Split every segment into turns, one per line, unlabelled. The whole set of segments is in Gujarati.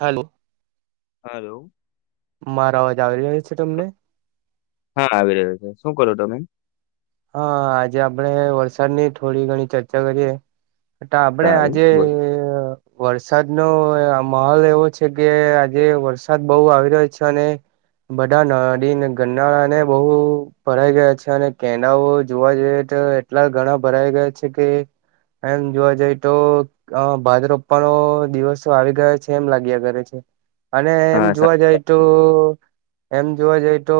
હાલો
હલો
મારા અવાજ આવી રહાય છે તમને
હા આવી રહ્યો છે શું કરો તમે
હા આજે આપડણે વરસાદની થોડી ઘણી ચર્ચા કરીએ એટ આપડે
સારું
આજે
બોલો
વરસાદનોો માહોલ એવો છે કે આજે વરસાદ બહુ આવી રહ્યો છે અને બધા નાડીને ગનાળાને બહુ ભરાઈ ગયા છે અને કેડાઓ જોવા જઈએ તો એટલા ઘણા ભરાય ગયા છે કે એમ જોવા જાય તો અ ભાદ રોપનોો દિવસો આવી ગયા છે એમ લાગ્યા ઘરે છે અને એમ
હા
જોવા
સાચી
જાય
વાત છે.
એમ જોવા જઈ તો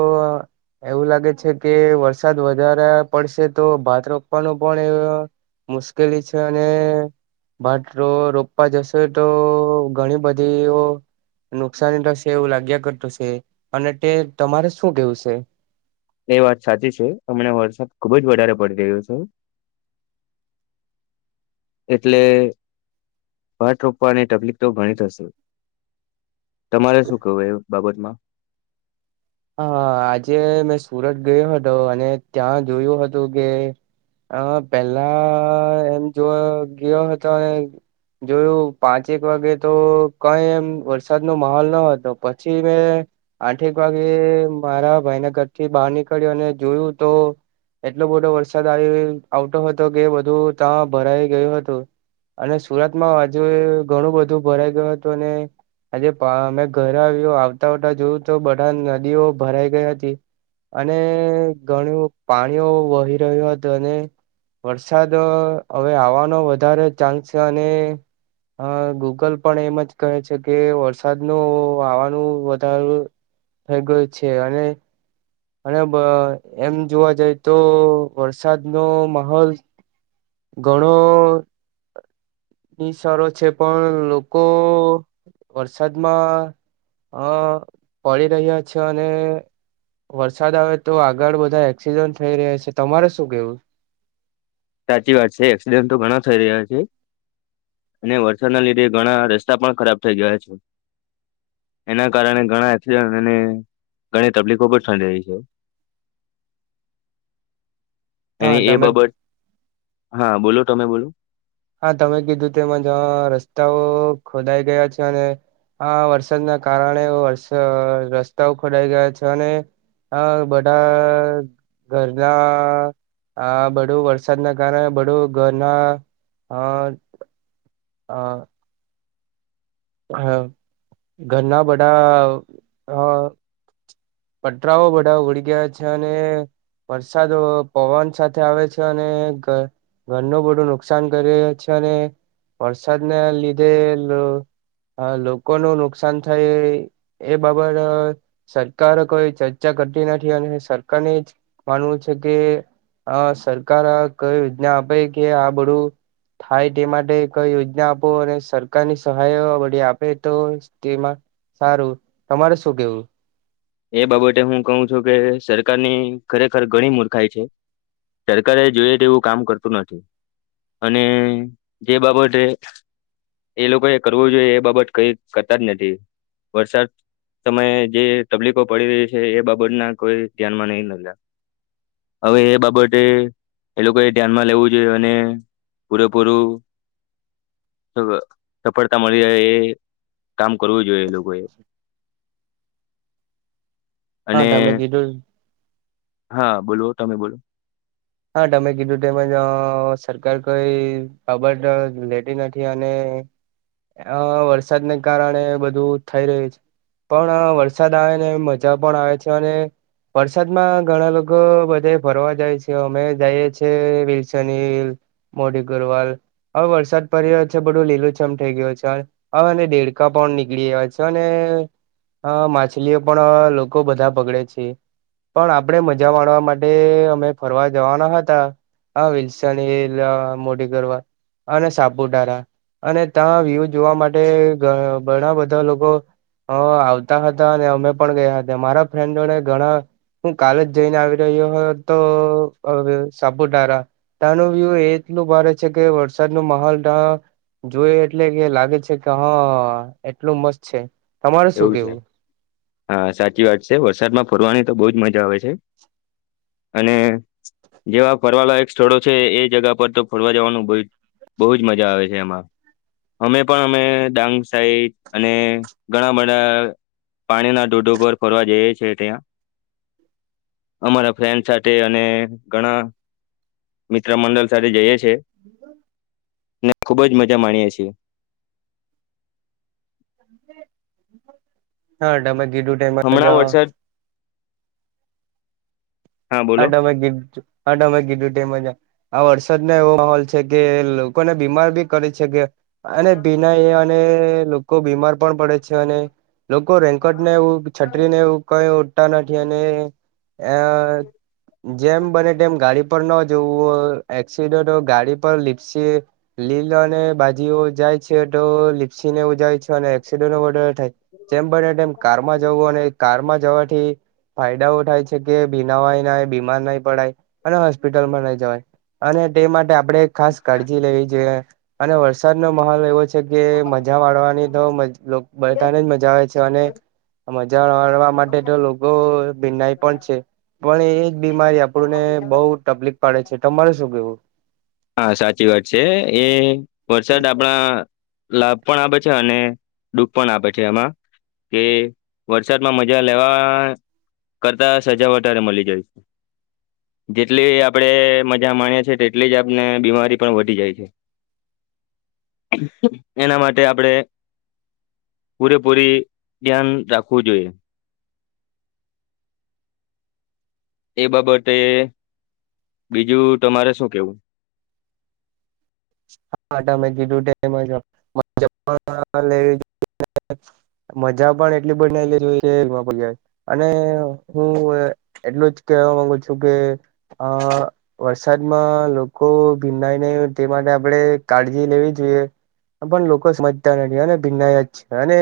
એવું લાગે છે કે વ વરસાદ વધારે પડશે તો ભાત રોપવાનું પણ એ મુશ્કેલી છે અને બાટ ર રોપવા જશે તો ઘણી બધી નુકસાની થશે એવું લાગ્યા કરતું છે અને તે તમારે શું કેવું છે
એ વાત સાચી છે હમને વરસાદ ખુબ જ વધારે પડી રહ્યો છે એટલે પાટ રોપવાની તકલીક તો ગણી થશે તમારે શું કવું એ બાબતમાં
હા આજે મેં સુરત ગયો હતો અને ત્યાં જોયું હતું કે હા પેલા એમ જોવા ગયો હતો અને જોયું પાંચેક વાગે તો કઈ એમ વરસાદ નો માહોલ ન હતો પછી મેં આઠેક વાગે મારા ભાઈના ઘરથી બહાર નીકળ્યો અને જોયું તો એટલો બધો વરસાદ આવી આવતો હતો કે બધું ત્યાં ભરાઈ ગયું હતું અને સુરતમાં હજુ ઘણું બધું ભરાઈ ગયું હતું અને આજે અમે ઘરે આવ્યું આવતા આવતા જોયું તો બધા નદીઓ ભરાઈ ગઈ હતી અને ઘણું પાણીઓ વહી રહ્યો હતું અને વરસાદ હવે આવાનો વધારે ચાન્સ છે અને હ ગૂગલ પણ એમ જ કહે છે કે વરસાદનું આવવાનું વધાર થઈ ગય છે અને અને એમ જોવા જઈ તો વરસાદ નો માહોલ ઘણો ની સારો છે પણ લોકો વરસાદમાં હ પડી રહ્યા છ અને વરસાદ આવે તો આગળ બધા એક્સિડન્ટ થઈ રહ્યા છે તમારે શું કેવું
સાચી વાત છે એક્સિડેન્ટ તો ઘણા થઈ રહ્યા છે અને વરસાદના લીધે ઘણા રસ્તા પણ ખરાબ થઇ ગયા છે એના કારણે ઘણા એસડ અને ઘણી તકલીફો પણ ંડી છે
[unintelligible]
એ
હા
એ
તમે
બાબત હા બોલો તમે બોલો
હા તમે કીધું તેમાં રસ્તાઓ ખોદાઈ ગયા છે અને હા વરસાદના કારણે વરસા રસ્તાઓ ખોડાઈ ગયા છે અને હ બધા ઘરના આ બધું વરસાદ ના કારણે બધું ઘરના હા. હા. હા ઘરના બધા હા. પટરાઓ બધા ઉળી ગયા છે અને વરસાદઓ પવન સાથે આવે છે અને ગા ઘરનું બધું નુકસાન કરે છે અને વરસાદના લીધે લો હા લોકો નો નુકસાન થઈ એ બાબત સા સરકાર કોઈ ચર્ચા કરતી નથી અને સરકાર ને જ માનવું છે કે આ સરકાર કઈ યોજના આપે કે આ બધું થાય તે માટે કઈ યોજના આપો અને સરકારની સહાયો વળી આપે તો તેમાં સારું તમારે શું કેવું.
એ બાબતે હું કહું છું કે સરકારની ખરેખર ઘણી મૂર્ખાઈ છે. સરકારે જોઈએ તેવું કામ કરતું નથી. અને જે બાબતે એ લોકોએ કરવું જોઈએ એ બાબત કઈ કરતા જ નથી. વરસાદ સમયે જે તકલીફો પડી રહી છે એ બાબત ના કોઈ ધ્યાનમાં નહી [unintelligible] હવે એ બાબતે એ લોકોએ ધ્યાનમાં લેવું જોઈ અને પૂરેપૂર સફ સફળતા મળી રહે એ કામ કરવું જોઈએ એ લોકોએ. અને
હા તમે કીધું
હા બોલો તમે બોલો.
હા તમે કીધું તેમજ સરકાર કોઈ ખબર લેતી નથી અને આ વરસાદને કારણે બધું થઈ રહ્યું છે. પણ વરસાદ આવે ને મજા પણ આવે છે અને વરસાદ માં ઘણા લોકો બધે ફરવા જાય છે. તે અમે જઈએ છીએ વિલ્સન હિલ મોડી ગરવાલ હવે વરસાદ પડી રહ્યો છે બધું લીલું છમ થઈ ગય છે હાલ. હવે ને દેડકા પણ નીકળી ગયા છે અને આ માછલીઓ પણ લોકો બધા બાગડે છે. પણ આપણે મજા માણવા માટે અમે ફરવા જવાના હતા આ વિલ્સન હિલ આ મોડી ગરવા અને સાપુતારા અને ત્યાં વ્યુ જોવા માટે ઘ ઘણા બધા લોકો હા આવતા હતા અને અમે પણ ગયા હતા મારા ફ્રેન્ડોને ઘણા હું કાલેજ જઈને આવી રહ્યો હો તો સાપુતારા. ત્યાંનું વ્યુ એ એટલું ભારે છે કે વરસાદ ન માહોલ તા જોય એટલે કે લાગે છે કે હા એટલું મસ્ત છે. તમારે શું
એવું છે
કેવું
હા સાચી વાત છે વરસાદમાં ફરવાની તો બહુંજ મજા હોય છે. અને જેવા ફરવા લાયક સ્થળો છે એ એ જગા પર તો ફરવા જવાનું બુ બહુજ મજા આવે છે એમાં અમે પણ અમે ડાંગ સાઇડ અને ઘણા બધા પાણીના ડઢોઢો ઉપર ફરવા જઈએ છે ત્યાં. અમારા ફ્રેન્ડ સાથે અને ઘણા મિત્ર મંડલ સાથે જઈએ છે ને ખુબ જ મજા માણીએ છીએ.
હા તમે કીધું તેમ જ
હમણાં
આ
વરસાદ હા
આ
બોલો
તમે કીધુ આ તમે કીધું તેમ જ આ આ વરસાદ ન એવો માહોલ છે કે લોકોને બીમાર બી કરે છે કે અને ભિનય અને લોકો બીમાર પણ પડે છે અને લોકો રેંકટને એવું છત્રીને એવું કઈ ઉઢતા નથી અને આ જેમ બને તેમ ગાડી પર ન જોવું હોય એક્સિડન્ટો ગાડી પર લીપસે લીલ અને બાજીઓ જાય છે તો લિપ્સી ને ઉજાય છે અને એક્સડો નો બોર્ડર થાય. જેમ બનેમ કારમાં જવું અને કારમાં જવાથી ફાયદાઓ થાય છે કે બીનાવાય. બીમાર નહી પડાય અને હોસ્પિટલમાં નહી જવાય અને તે માટે આપણેે ખાસ કાળજી લેવી જોઈએ અને વરસાદનો માહોલ એવો છે કે મજા વાળવાની તો બેઠાને જ મજા આવે છે અને મજા આવવા માટે તો લોકો ભિનાઈ પણ છે પણ એ જ બીમારી આપ આપને બઉ તકલીફ પાડે છે તમારે શું કેવું.
હા સાચી વાત છે એ વરસાદ આપણા લાભ પણ આપે છે અને દુઃખ પણ આપે છે એમાં કે વરસાદમાં મજા લેવા કરતા સજા વધારે મલી જાય. જેટલી આપણેે મજા માણીએ છીએ તેટલી જ આપને બીમારી પણ વધી જાય છે. એના માટે આપડે પૂરેપૂરી ધ્યાન રાખવું જોઈએ એ બાબતે બીજું તમારે શું કેવું.
હામેં કીધું ટમ [inaudible] મજા પણ એટલી બનેલી છે પગ અને હું એટલું જ કેહેવા માંગુ છું કે અ વરસાદમાં લોકો ભીનાય નહી હોય તે માટે આપડે કાળજી લેવી જોઈએ પણ લોકો સમજતા નથી અને ભિન્ન જ છે અને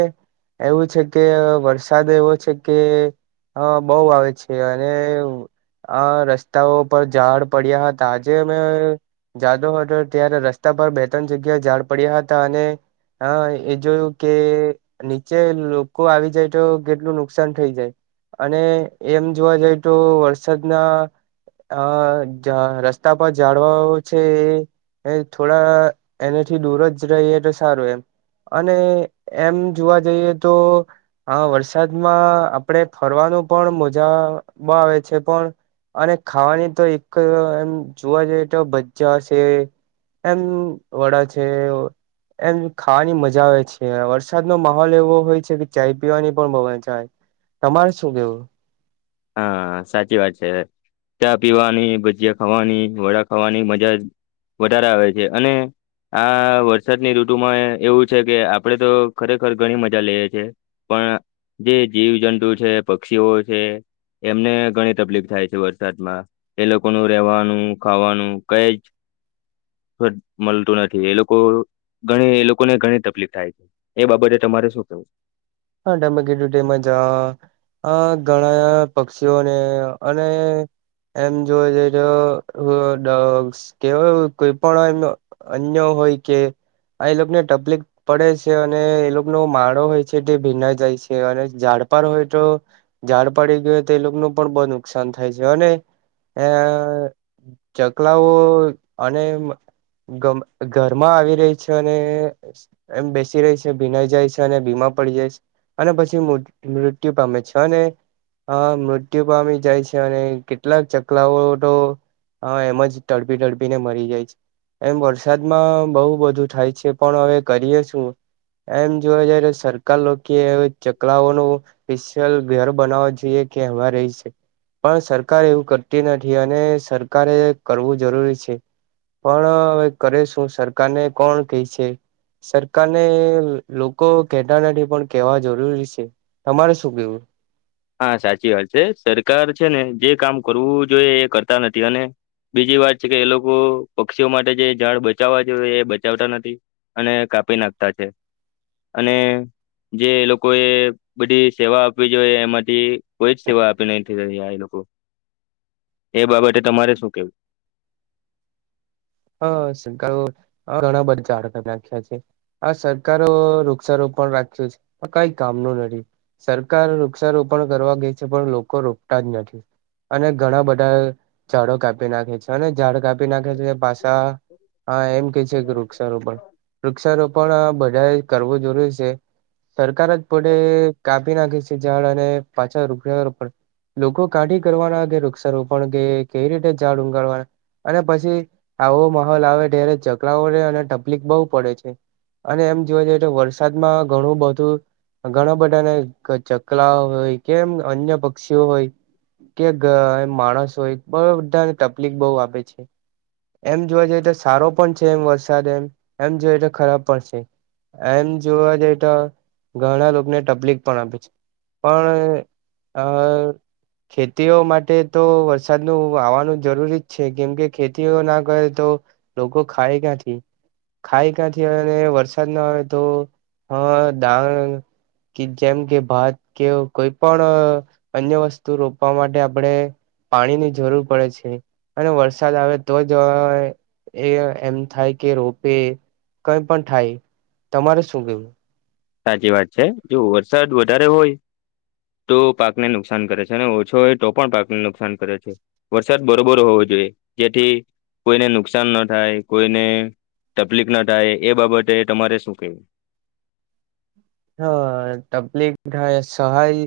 એવું છે કે વરસાદ એવો છે કે હા બહુ આવે છે અને આ રસ્તાઓ પર ઝાડ પડ્યા હતા આજે અમે જાતો હતો ત્યારે રસ્તા રસ્તા પર બે ત્રણ જગ્યા ઝાડ પડ્યા હતા અને હ એ જોયું કે નીચે લોકો આવી જાય તો કેટલું નુકસાન થઇ જાય. અને એમ જોવા જઈ તો વરસાદના અ જા રસ્તા પર ઝાડવો છે એ થોડા એનેથી દૂર જ રહીએ તો સારું એમ. અને એમ જોવા જઈએ તો હા વરસાદમાં આપડે ફરવાનું પણ મજા બહુ આવે છે પણ અને ખાવાની તો એક એમ જોવા જઈએ તો ભજા શે. એમ વડા છે. એમ ખાવાની મજા આવે છે વરસાદ નો માહોલ એવો હોય છે કે ચાય પીવાની પણ બ‌ઉ મજા આવે. તમારે શું કેવું.
હા સાચી વાત છે. ચા પીવાની ભજીયા ખાવાની વડા ખાવાની મજા વધારે આવે છે અને. આ વરસાદની ઋતુમાં એવું છે કે આપડે તો ખરેખર ઘણી મજા લઈએ છ છેએ પણ જે જીવજંતુ છે પક્ષીઓ છે. એમને ઘણી તકલીફ થાય છે વરસાદમાં એ લોકોનું રેવાનું ખાવાનું કઈ જ. મલતું નથી એ લોકો ઘણી એ લોકોને ઘણી તકલીફ થાય છે. એ બાબતે તમારે શું કેવું છે.
હા તમે કીધું તે મજા. આ ઘણા પક્ષીઓને અને એમ જોવે જઈ તો કેવાય કોઈ પણ હોય એમ અન્ય હોય કે આ એ લોકોને તકલીફ પડે છે અને એ લોકોનો માળો હોય છે. છેટે ભીના જાય છે અને ઝડપાર હોય તો ઝાડ પડી ગયું હો તો એ લોકોનું પણ બહુ નુકસાન થાય છે અને આ ચકલાઓ અને ઘરમાં આવી રહી છે અને એમ બેસી રહી છે ભીનાઈ જાય છે અને બીમા. પડી જાય અને પછી મૃત્યુ પામે છે અને. હા મૃત્યુ પામી જાય છે, અને કેટલાક ચકલાઓ તો. હા એમજ ટડપી ટડપી ને મરી જાય છે. એમ વરસાદમાં બહુ બધું થાય છે પણ હવે કરીએ શું. એમ જોવા જઈ સર. કે હવે ચકલાઓનો સ્પેશિયલ ઘર બનાવો જોઈએ કે એમાં રહિ શ. પણ સરકાર એવું કરતી નથી અને સરકારે કરવું જરૂરી છે. પણ હવે કરે શું સરકાર ને કોણ કહેશે. સરકાર ને લોકો કે. થી પણ કેવા જરૂરી છે તમારે શું કેવું.
હા સાચી વાત છે સરકાર છે ને જે કામ કરવું જોઈએ એ કરતા નથી અને. બીજી વાત છે કે એ લોકો પક્ષીઓ માટે જે ઝાડ બચાવવા જોઈ એ બચાવતા નથી. અને કાપી નાખતા છે. અને જે લોકો એ બધી સેવા આપવી જોઈએ એમાં. એ કોઈ જ સેવા આપી નહી આઇ લોકો એ બાબતે તમારે શું કેવું.
હ શકાળ ઘણા બધા ઝાડ કરી નાખ્યા છે. આ સરકારો વૃક્ષારોપ પણ રાખ્યો છે, આ કઈ કામનું નથી. સરકાર વૃક્ષારોપણ કરવા ગઈ છે પણ લોકો રોપતા જ નથી. અને ઘણા બધા ઝાડો કાપી નાખે છે અને ઝાડ કાપી નાખે છે પાછ. હા એમ કે છે કે વૃક્ષારોપણ વૃક્ષારોપણ આ બધાય કરવું જરૂરી. સરકાર જ પોતેે કાપી નાખે છે ઝાડ અને પાછા રૂપિયા. લોકો કાઢી કરવાના કે વૃક્ષારોપણ કે કેવી રીતે ઝાડ ઊગાળવાના અને પછી. આવો માહોલ આવે ત્યારે ચકલાઓ રહેે એને તકલીફ બહુ પડે છે. અને એમ જોવા જઈએ તો વરસાદમાં ઘણું બધું. ઘણા બધાને ચકલા હોય કેમ અન્ય પક્ષીઓ હોય. એ માણસ હોય બ બધાને તકલીફ બઉ આપે છે. એમ જોવા જઈએ તો સારો પણ છે એમ વરસાદ એમ, એમ જોય તો ખરાબ પણ છે. એમ જોવા જઈ તો ઘણા લોકોને તકલીફ પણ આપે છે. પણ આ. ખેતીઓ માટે તો વરસાદનું આવાનું જરૂરી જ છે કેમકે ખેતી. તીઓ ના કરે તો લોકો ખાય ક્યાંથી. ખાઈ ક્યાંથી આવે અને વરસાદ ના આવે તો હ દાણ. કે જેમ કે ભાત કે કોઈ પણ. અન્ય વસ્તુ રોપવા માટે આપણે પાણીની જરૂર પડે છે અને વરસાદ આવે. તો જ એ એમ થાય કે રોપે કઈ પણ થાય. તમારે શું કેવું.
સાચી વાત છે જો વરસાદ વધારે હોય. તો પાકને નુકસાન કરે છે, અને ઓછો હોય તો પણ પાકને નુકસાન કરે છે. વરસાદ બરોબર હોવો જોઈએ જેથી કોઈને નુકસાન ન થાય કોઈને. તપલીક ના થાય એ બાબતે તમારે શું કેવું.
હા તપલીક થાય સહાય.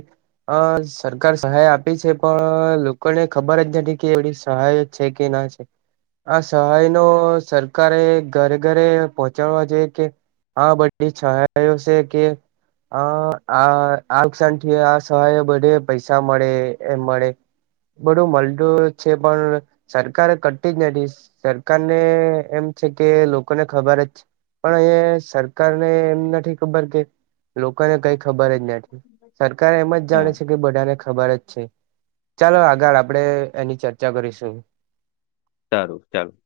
અ સરકાર સહાય આપી છે પણ લોકોને ખબર જ નથી કે એવડી સહાય. છે કે ના છે. આ સહાય નો સરકારે ઘરે ઘરે પહોચાડવા જોઈએ કે. આ બધી સહાયો છે કે. હ આ આ નુકસાન થી આ સહાય બધે પૈસા મળે એમ મળે. બધું મળતું છે પણ. સરકાર કરતી જ નથી સરકાર ને એમ છે કે લોકોને ખબર જ. પણ આયા સરકાર ને એમ નથી ખબર કે. લોકોને કઈ ખબર જ નથી સરકાર એમ જ જાણે
હા
છે કે બધાને ખબર જ છે. ચાલો આગળ આપડે એની ચર્ચા કરીશું
સારું ચાલું